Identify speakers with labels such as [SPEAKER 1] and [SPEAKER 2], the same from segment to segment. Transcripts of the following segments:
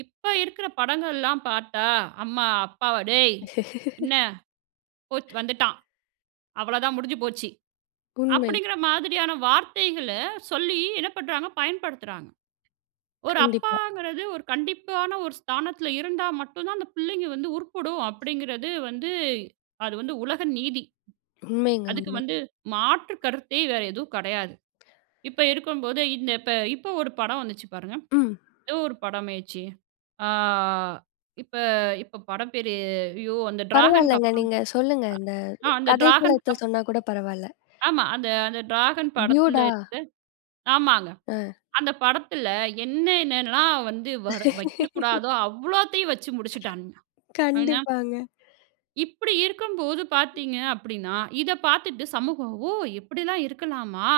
[SPEAKER 1] இப்ப இருக்குற படங்கள்லாம் பார்த்தா, "அம்மா, அப்பாவ டேய் என்ன? போச்சி வந்துட்டான், அவ்ள தான். முடிஞ்சு போச்சு."
[SPEAKER 2] உண்மை.
[SPEAKER 1] அப்படிங்கற மாதிரியான வார்த்தைகள சொல்லி என்ன பண்றாங்க? பயன்படுத்துறாங்க. ஒரு
[SPEAKER 2] கண்டிப்பா.
[SPEAKER 1] அப்பாங்கிறது, ஒரு கண்டிப்பான ஒரு ஸ்தானத்துல இருந்தா மட்டும் தான் அந்தப் பிள்ளைங்க வந்து உருப்புடும் அப்டிங்கறது வந்து அது வந்து உலக நீதி.
[SPEAKER 2] உண்மைங்க,
[SPEAKER 1] அதுக்கு
[SPEAKER 2] உண்மை.
[SPEAKER 1] வந்து மாற்றுக்கருத்தே வேற எதுவும் கிடையாது. இப்ப இருக்கும்போதே, இந்த இப்ப இப்ப ஒரு படம் வந்துச்சு பாருங்க.
[SPEAKER 2] ம்.
[SPEAKER 1] ஏதோ ஒரு படம்மைச்சே. ஆ. இப்ப இப்ப படம் பேரு. அய்யோ! அந்த ட்ராகன்
[SPEAKER 2] பரவால்லங்க.
[SPEAKER 1] அப்றம்.
[SPEAKER 2] நீங்க சொல்லுங்க. இந்த
[SPEAKER 1] அ, அந்த ட்ராகன்
[SPEAKER 2] கதைக்களத்த
[SPEAKER 1] அப்
[SPEAKER 2] சொன்னாக்கூட பரவால்ல.
[SPEAKER 1] ஆமா. அந்த அந்த ட்ராகன் படத்துல
[SPEAKER 2] ட்யூடா.
[SPEAKER 1] இருந்து ஆமாங்க.
[SPEAKER 2] ஆ.
[SPEAKER 1] அந்த படத்துல என்ன என்னலாம் வந்து வர வைக்கக்கூடாதோ அவ்ளோத்தையும் வச்சு முடிச்சிட்டான்னுங்க. ஆனா
[SPEAKER 2] கண்டிப்பாங்க.
[SPEAKER 1] இப்டி இருக்கும்போது பாத்தீங்க அப்டின்னா, இத பாத்துட்டு சமூகம், "ஓ! இப்படில்லாம் இருக்கலாமா?"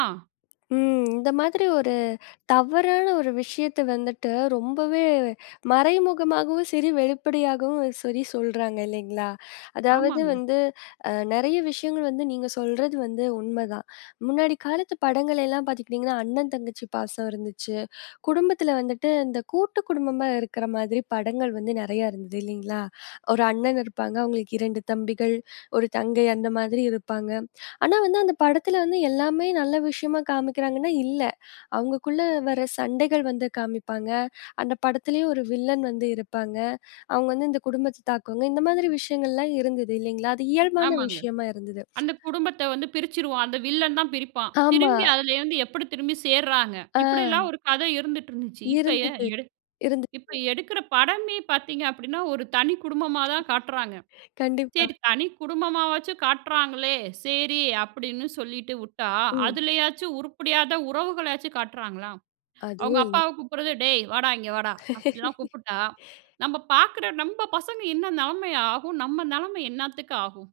[SPEAKER 2] ம். இந்த மாதிரி ஒரு தவறான ஒரு விஷயத்த வந்துட்டு, ரொம்பவே மறைமுகமாகவும் சரி, வெளிப்படையாகவும் சரி சொல்றாங்க இல்லைங்களா? அதாவது
[SPEAKER 1] ஆமாங்க.
[SPEAKER 2] வந்து அ, நெறைய விஷயங்கள் வந்து நீங்க சொல்றது வந்து உண்மதான். முன்னாடி காலத்து படங்கள் எல்லாம் பாத்துக்கிட்டீங்கன்னா, அண்ணன், தங்கச்சி பாசம் இருந்துச்சு. குடும்பத்துல வந்துட்டு, இந்த கூட்டுக் குடும்பமா இருக்கிற மாதிரி படங்கள் வந்து நெறையா இருந்து இல்லைங்களா? 1 அண்ணன் இருப்பாங்க. அவங்களுக்கு 2 தம்பிகள், 1 தங்கை அந்த மாதிரி இருப்பாங்க. ஆனா, வந்து அந்த படத்துல வந்து எல்லாமே நல்ல விஷயமா காமிக்கிறாங்கன்னா, இல்ல. அவங்களுக்குள்ள வர சண்டைகள் வந்து காமிப்பாங்க. அந்த படத்துலயும் 1 வில்லன் வந்து இருப்பாங்க. அவங்க வந்து இந்த குடும்பத்த தாக்குவாங்க. இந்த மாதிரி விஷயங்கள்லா இருந்தது இல்லைங்களா? அது இயல்பான
[SPEAKER 1] ஆமாங்க.
[SPEAKER 2] விஷயமா இருந்தது.
[SPEAKER 1] அந்த குடும்பத்த வந்து பிரிச்சிருவான். அந்த வில்லன் தான் பிரிப்பான்.
[SPEAKER 2] ஆமா.
[SPEAKER 1] திரும்பி அதுலேருந்து எப்டி திரும்பி சேர்றாங்க.
[SPEAKER 2] ஆ.
[SPEAKER 1] இப்டிலாம் ஒரு கதை இருந்துட்டு இருந்துச்சு. இப்ப எ
[SPEAKER 2] இருந்தது,
[SPEAKER 1] எடு இப்ப
[SPEAKER 2] இருந்தது.
[SPEAKER 1] எடுக்குற படமே பாத்தீங்கன்னா, ஒரு தனி குடும்பமா தான் காட்டுறாங்க.
[SPEAKER 2] கண்டிப்பா.
[SPEAKER 1] சரி தனி குடும்பமா வச்சு காட்டுறாங்களே, சரி அப்டின்னு சொல்லிட்டு உட்டா
[SPEAKER 2] ம்.
[SPEAKER 1] அதுலயாச்சும் உருப்படியான உறவுகளாச்சு காட்டுறாங்களா?
[SPEAKER 2] அதுவு
[SPEAKER 1] அவங்க
[SPEAKER 2] இல்
[SPEAKER 1] அப்பாவ கூப்பிடுறது, "டேய் வாடா, இங்க வாடா. அப்படிலாம் கூப்புட்டா!" நம்ம பாக்குற நம்ம பசங்க என்ன நிலைமையாகும்? நம்ம நிலைமை என்னத்துக்கு ஆகும்?